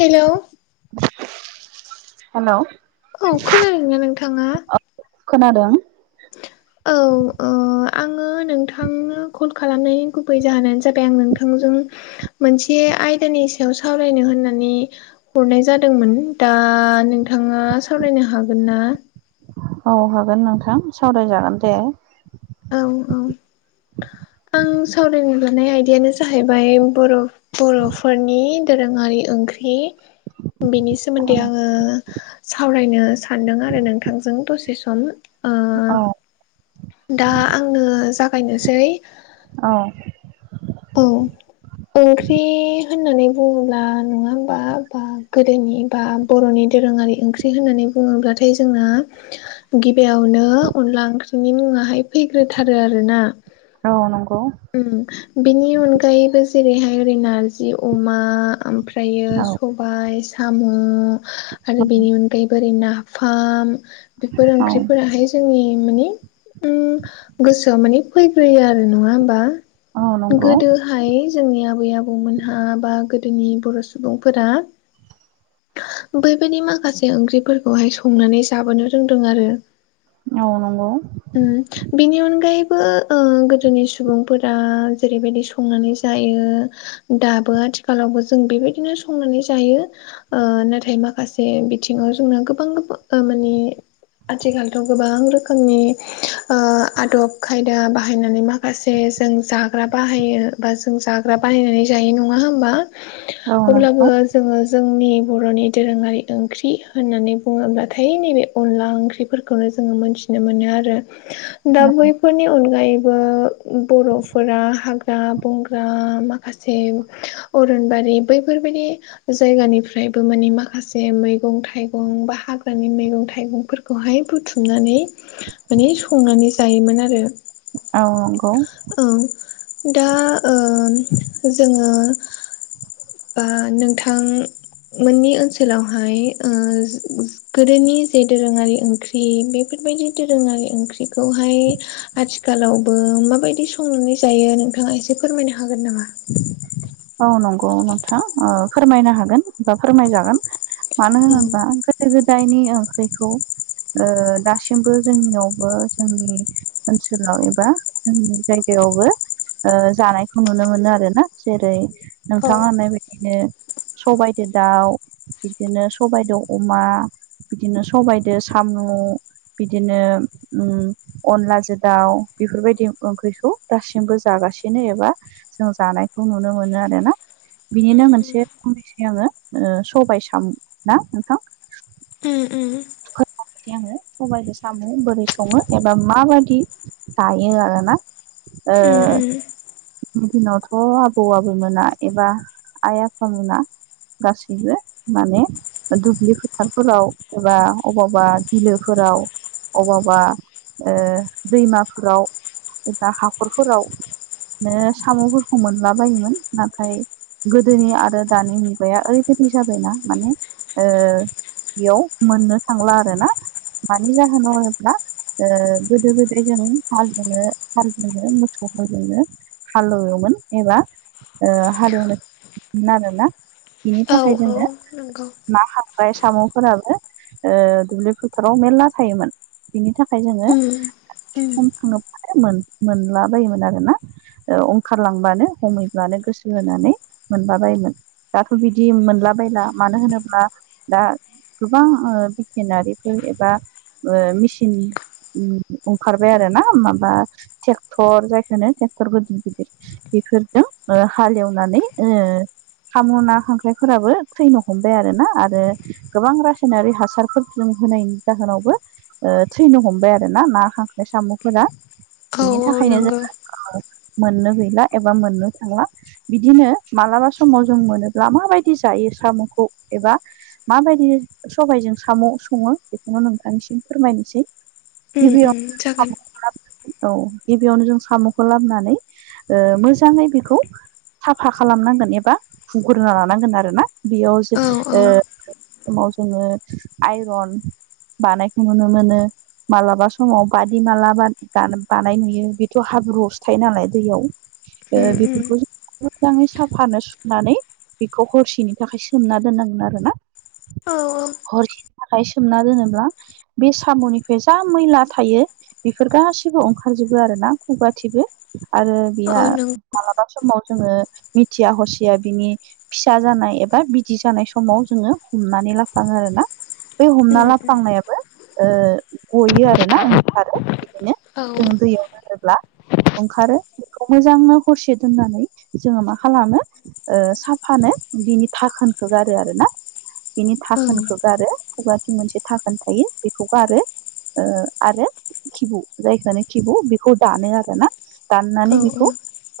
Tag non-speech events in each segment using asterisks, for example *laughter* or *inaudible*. Hello hello औ खोनादों ना नोंथाङा? खोनादों औ ओ आं आङो नोंथांनो कल खालामनायनि गुबै जाहोनानो जाबाय आं नोंथांजों मोनसे आयदानि सायाव सावरायनो होननानै हरनाय जादोंमोन दा नोंथाङा सावरायनो हागोन ना? औ हागोन नोंथां सावरायजागोन दे औ औ आं सावरायनो लानाय आयदायानो जाहैबाय बर' बर'फोरनि दोरोङारि ओंख्रि बिनि सोमोन्दै आङो सावरायनो सानदों आरो नोंथांजों दसे सम ओ औ दा आङो जागायनोसै औ औ ओंख्रि होननानै बुङोब्ला नङा होमबा बा गोदोनि बा बर'नि दोरोङारि ओंख्रि होननानै बुङोब्लाथाय जोंना गिबियावनो अनला ओंख्रिनि मुङाहाय फैग्रोथारो आरो ना औ नंगौ बिनि अनगायैबो जेरैहाय ओरै नारजि आमफ्रा फ्रायो औ सब बाय साम' आरो बेनि अनगायैबो ओरै नाफाम बेफोर औ ओंख्रिफोराहाय जोंनि माने उ गोसोआव माने फैग्रोयो आरो नङा होमबा औ नंगौ गोदोहाय जोंनि आबै आबौमोनहा बा गोदोनि बर' सुबुंफोरा बैबायदि माखासे ओंख्रिफोरखौहाय संनानै जाबोनो रोंदों आरो औ नंगौ *inaudible* ओ बिनि अनगायैबो ओ गोदोनि सुबुंफोरा जेरैबायदि संनानै जायो दाबो आथिखालावबो जों बेबायदिनो संनानै जायो ओ नाथाय माखासे बिथिङाव जोंना गोबां माने आथिखालथ' गोबां रोखोमनि आदब खायदा बाहायनानै माखासे जों जा ग्रा बाहायो जों जाग्रा बानायनानै जायो नङा होनबा औ नंगौ अब्लाबो जोङो जोंनि बर'नि दोरोङारि ओंख्रि होननानै बुङोब्लाथाय नैबे अनला ओंख्रिफोर खौनो जोङो मोनथिनो मोनो आरो दा बैफोरनि अनगायैबो बर' फोरा हाग्रा बंग्रा माखासे अरनबारि बैफोरबायदि जायगानिफ्रायबो मानि माखासे मैगं थाइगं बा हाग्रानि मैगं थाइगंफोर खौहाय बुथुमनानै माने संनानै जायोमोन आरो औ नंगौ औ दा जोङो बा नोंथां मोननि ओनसोलावहाय गोदोनि जे दोरोङारि ओंख्रि बेफोरबायदि दोरोङारि ओंख्रिखौहाय आथिखालावबो माबायदि संनानै जायो नोंथाङा एसे फोरमायनो हागोन नामा औ नंगौ नोंथां फोरमायनो हागोन बा फोरमायजागोन मानो औ होनोबा गोदो गोदायनि ओंख्रिखौ दासिमबो जोंनियावबो जोंनि ओनसोलाव एबा जोंनि जायगायावबो ओ जानायखौ नुनो मोनो आरोना जेरै औ नोंथाङा होननायबायदिनो सबायजों दाउ बिदिनो सबायदो' अमा बिदिनो सबायदो साम' बिदिनो ओम अनलाजों दाउ बेफोरबायदि ओंख्रिखौ दासिमबो जागासिनो एबा जों जानायखौ नुनो मोनो आरोना बिनिनो उम उम मोनसे बुंनैसो आङो सबाय साम ना नोंथां उम-उम *unintelligible* आङो सबायजों साम' बोरै सङो एबा माबादि जायो आरोना उम-उम गोदोनि दिनावथ' आबौ आबै मोना एबा आइ आफा मोना गासैबो माने दुब्लि फोथारफोराव एबा अबावबा बिलोफोराव आबावबा दैमाफोराव एबा हाखरफोरावनो साम'फोरखौ मोनला बायोमोन नाथाय गोदोनि आरो दानि मुगाया ओरैबायादि जाबायना माने ओ बेयाव मोननो थांला आरोना मानि जाहोनाव होनोब्ला ओ गोदो गोदाय जों हालजोंनो हालजोंनो मोसौ हालजोंनो हाल एवोमोन एबा ओ हाले एवनायमोन आरोना बेनि औ थाखाय औ जोङो नंगौ ना खांख्राय साम'फोराबो दुब्लि फोथाराव मेरला थायोमोन बिनि थाखाय जोङो उम उम खनखाङोब्लानो मो मोनला बायोमोन आरोना ओ ओंखारलांबानो हमैब्लानो गोसो होनानै मोनला बायोमोन दाथ' बिदि मोनलाबायला मानो होनोब्ला दा गोबां भकेनारिफोर एबा मेसिन ओंखारबाय आरोना माबा ट्रेक्टर जायखौ होनो ट्रेक्टर गिदिर गिदिर बेफोरजों हाल एवनानै ओ सामु ना खांख्राइफोराबो थैनो हमबाय आरोना आरो गोबां रासायनारि हासार फोरजों होनायनि जाहोनावबो थैनो हमबाय आरोना ना खांख्राय साम'फोरा औ बिनि औ थाखायनो नंगौ जोंङो ओ मोननो गैला एबा मोननो थांला बिदिनो मालाबा समाव जों मोनोब्ला माबायदि जायो साम'खौ एबा माबायदि सबायजों साम' सङो बेखौनो नोंथांनिसिम फोरमायनोसै उम उम गिबियावनो जागोन साम' औ गिबियावनो जों साम'खौ लाबोनानै ओ मोजाङै बेखौ साफा खालामनांगोन एबा हुग्रोना लानांगोन आरो ना बेयाव जों औ औ ओ समाव जोङो आइरन बानायखौ नुनो मोनो। मालाबा समाव बादि माला बानाय नुयो बेथ' हाब्रुआवसो थायो नालाय दैयाव। ओ उम उम बेफोरखौ जों मोजाङै साफानो सुनानै बेखौ हरसेनि थाखाय सोमना दोननांगोन आरोना। औ हरसेनि थाखाय सोमना दोनोब्ला बे साम'निफ्राय जा मैला थायो बेफोर गासैबो ओंखारजोबो आरोना खुगाथिबो आरो बिया औ नंगौ मालाबा समाव जोङो मिथिया हसिया बिनि फिसा जानाय एबा बिदि जानाय समाव जोङो हमनानै लाफ्लाङो आरोना। बे हमना उम उम लाफ्लांनायाबो ओ गयो आरोना। आरो बिदिनो औ जों दैयाव गारोब्ला ओंखारो बेखौ मोजांनो हरसे दोननानै जोङो मा खालामो? ओ साफानो बिनि थाखोनखौ गारो आरोना बिनि औ थाखोनखौ गारो। खुगाथि मोनसे थाखोन थायो बेखौबो गारो ओ आरो खिबु जायखौनो खिबु बेखौ दानो आरो ना दाननानै औ बेखौ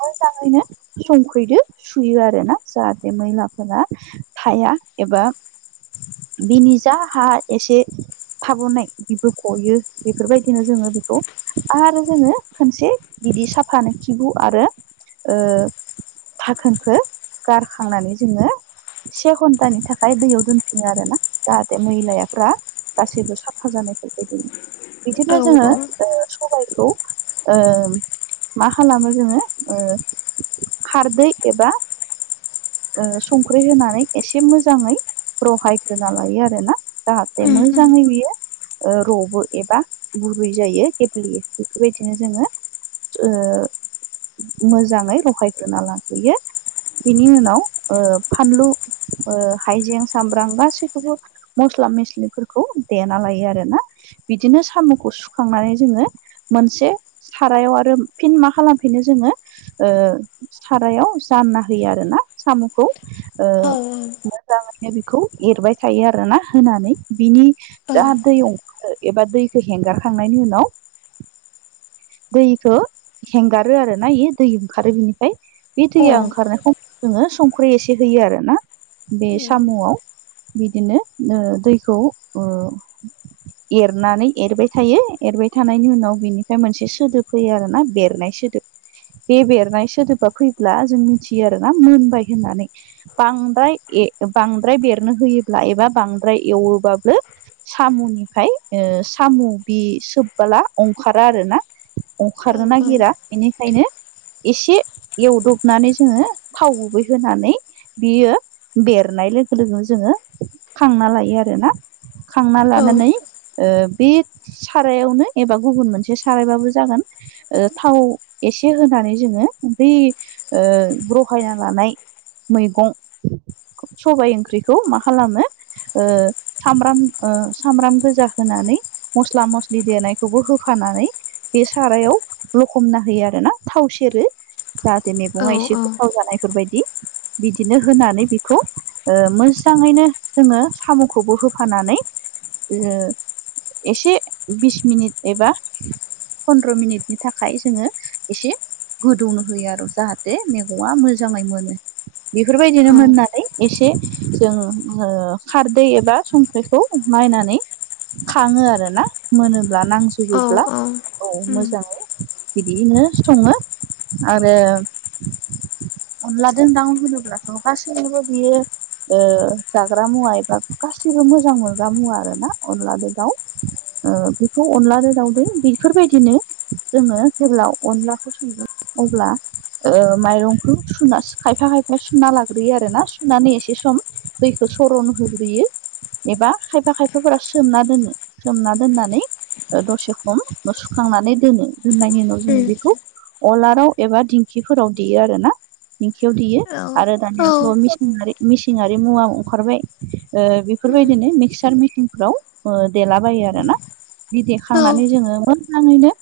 मोजाङैनो संफैदो सुयो आरो ना जाहाथे मैलाफोरा थाया एबा बिनि जाा हा एसे थाब'नाय बिबो गयो बेफोरबायदिनो जोंङो बेखौ आरो जोंङो खनसे बिदि साफानो खिबु आरो ओ थाखोनखौ गारखांनानै जोंङो से घन्टानि थाखाय दैयाव दोनफिनो आरो ना। जाहाथे मैलायाफ गासैबो साफा जानायफोरबायदि बिदिनो औ जोंङो औ सबायखौ ओ मा खालामो जोंङो ओ खारदै एबा संख्रि होनानै एसे मोजांङै रहायग्रो श लायो आरोना जाहाथे उम उम मोजांङै बियो ओ र'बो एबा बुरै जायो गेब्लेयो बेफोरबायदिनो जोंङो मोजाङै रहायग्रोना लाहैयो। बेनि उनाव ओ फानलु हायजें सामब्राम गासैबो बो मस्ला मस्लिफोरखौ देना लायो आरो ना। बिदिनो साम'खौ सुखांनानै जोंङो मोनसे सारायाव आरो फिन मा खालामफिनो जोंङो ओ सारायाव जानना होयो आरोोना साम'खौ ओ औ औ मोजाङैनो बेखौ एरबाय थायो आरोोना होनानै बिनि जा दै ओंखारो एबा दैखौ हेंगाराखांनायनि उनाव दैखौ हेंगारो आरोना बे दै ओंखारो बिनिफ्राय। बे दैया औ ओंखारनायखौ जोङो संख्रि एसे होयो आर ना बे साम'आव बिदिनो ओ दैखौ ओ *inaudible* एरनानै एरबाय थायो एरबाय थानायनि उनाव बिनिफ्राय मोनसे सोदोब फैयो आरोना बेरनाय सोदोब। बे बेरनाय सोदोबा फैब्ला जों मिथियो आरो ना मोनबाय होननानै‌। बांद्राय बांद्राय बेरनो होयोब्ला एबा बांद्राय एवोबाबो साम'निफ्राय ओ साम' बि सोबबोला ओंखारा आरोना। ओंखारनो औ उम नागिरा बेनिखायनो एसे एवदबनानै जोंङो थाव गुबै होनानै बियो बेरनाय लोगो लोगो जोङो खांना लायो आरो ना खांना उम लानानै ओ बे सारायावनो एबा गुबुन मोनसे सारायबाबो जागोन ओ थाव एसे होनानै जोङो बै ओ रहायना लानाय मैगं सबाय ओंख्रिखौ मा खालामो ओ सामब्राम सामब्राम गोजा होनानै मस्ला मस्लि देनायखौबो होफानानै बे सारायाव लखबना होयो आरो ना थाव सेरो जाहाथे औ मेगङा एसे उम गोथाव जानायफोरबायदि बिदिनो होनानै बेखौ ओ मोस जाङैनो जोङो साम'खौबो होफानानै एसे बिस मिनिट एबा फन्द्र' मिनिटनि थाखाय जोङो एसे गोदौनो होयो आरो जाहाथे मैगंआ मोजाङै मोनो औ बेफोरबायदिनो उम उम मोननानै एसे जों ओ खारदै एबा संख्रिखौ नायनानै खाङो आरो ना मोनोब्ला नांजोबोब्ला औ मोजाङै बिदियैनो सङो आरो अनला जों दाउ होनोब्लाथ' गासैजोंबो बियो ओ जाग्रा मुवा एबा गासिबो मोजां मोनग्रा मुवा आरोना अनलाजों दाउ ओ बेखौ अनलाजों दावजों बेफोरबायदिनो जोङो जेब्ला अनलाखौ सङो अब्ला ओ माइरंखौ सुना खायफा खायफा सुना लाग्रोयो आरोना सुनानै एस सम दैखौ सर'नो होग्रोयो एबा खायफा खायफाफोरा सोमना दोनो सोमना दोननानै दसे खम सुखांनानै दोनो दोननायनि उनाव जों बेखौ अलाराव एबा दिंखिफोराव देयो आरो ना दिंखियाव देयो आरो दानियाथ' मिसिनारि मिसिनारि मुवा ओंखारबाय ओ बेफोरबायदिनो मिक्सार मेचिनफ्राव ओ देलाबायो आरो ना बिदि देखांनानै जोङो मोजाङैनो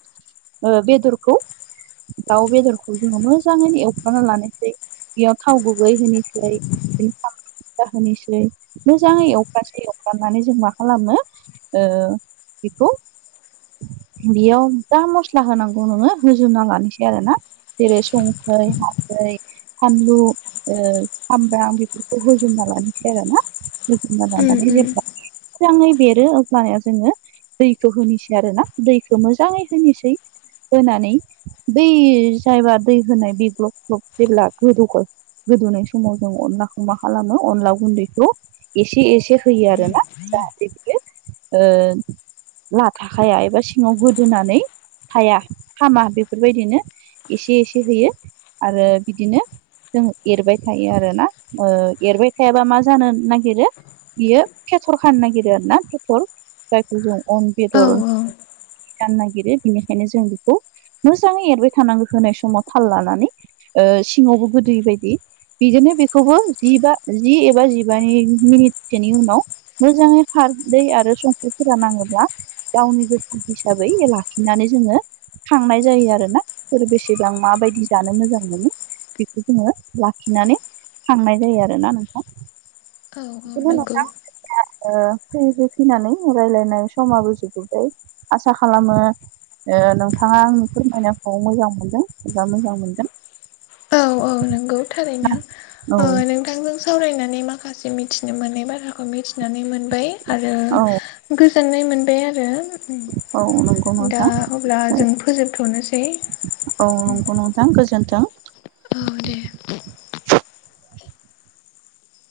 ओ बेदरखौ दाउ बेदरखौ जोङो मोजाङैनो एवफ्रामना लानोसै बेयाव थाव गुबै होनिसै बिफां जाहोनिसै मोजाङै एवखासे एवफ्रानानै जों मा खालामो ओ बिखौ बेयाव जा मस्ला होनांगौ नोङो होजोबना लानोसै आरो ना जेरै संख्रै, हालदै, फानलु ओ सामब्राम बे हुजुबना लानिसै आरोना होजोबना लानानै जेब्ला जाङै बेरो अब्लाना जोङो दैखौ होनोसै आरो ना दैखौ मोजाङै होनिसै होनानै बै जायबा दै होनाय बे ग्लब ग्लब जेब्ला गोदौगोन गोदौनाय समाव जों अनला मा खालामो अनला गुन्दैखौ एसे एसे होयो आरो ना जाहाथे बियो ओ लाथाखाया एबा सिङाव गोदोनानै थाया खामा बेफोरबायदिनो एसे एसे होयो आरो बिदिनो जों एरबाय थायो आरोना ओ एरबाय थायाबा मा जानो नागिरो बियो फेथर खानो नागिरो आरो ना फेथर जायखौ जों अन औ बेदर जानो नागिरो बिनिखायनो जों बेखौ मोजाङै एरबाय थानांगो होनाय समाव थाल लानानै ओ सिङावबो गोदोयि बायदि बिजोंनो बे खौबो जिबा जि एबा जिबानि मिनिटसोनि उनाव मोजांङै खारदै आरो संख्रिफोरा नांङोब्ला गावनि जखा हिसाबै लाखिनानै जोंङो खांनाय जायो आरोना सोर बेसेबां माबायदि जानो मोजां मोनो बेखौ जोंङो लाखिनानै खांनाय जायो आरोना नोंथां औ औ बिदिनो नंगौ ओ फैयै फैयै फैनानै रायलायनाय समाबो जोबबोय आसा खालामो ओ नोंथांङा आंनि फोरमायनायखौ मोजां मोनदों एबा मोजां मोनगोन औ औ नोंगौ थारैनो औ ओ नों नोंथांजों सावरायनानै माखासे मिथिनो मोनै बाथ्राखौ मिथिनानै मोनबाय आरो औ गोजोननाय मोनबाय आरो औ नंगौ दा नोंथां अब्ला जों फोजोबथ'नोसै औ नंगौ नोंथां गोजोन्थों। औ दे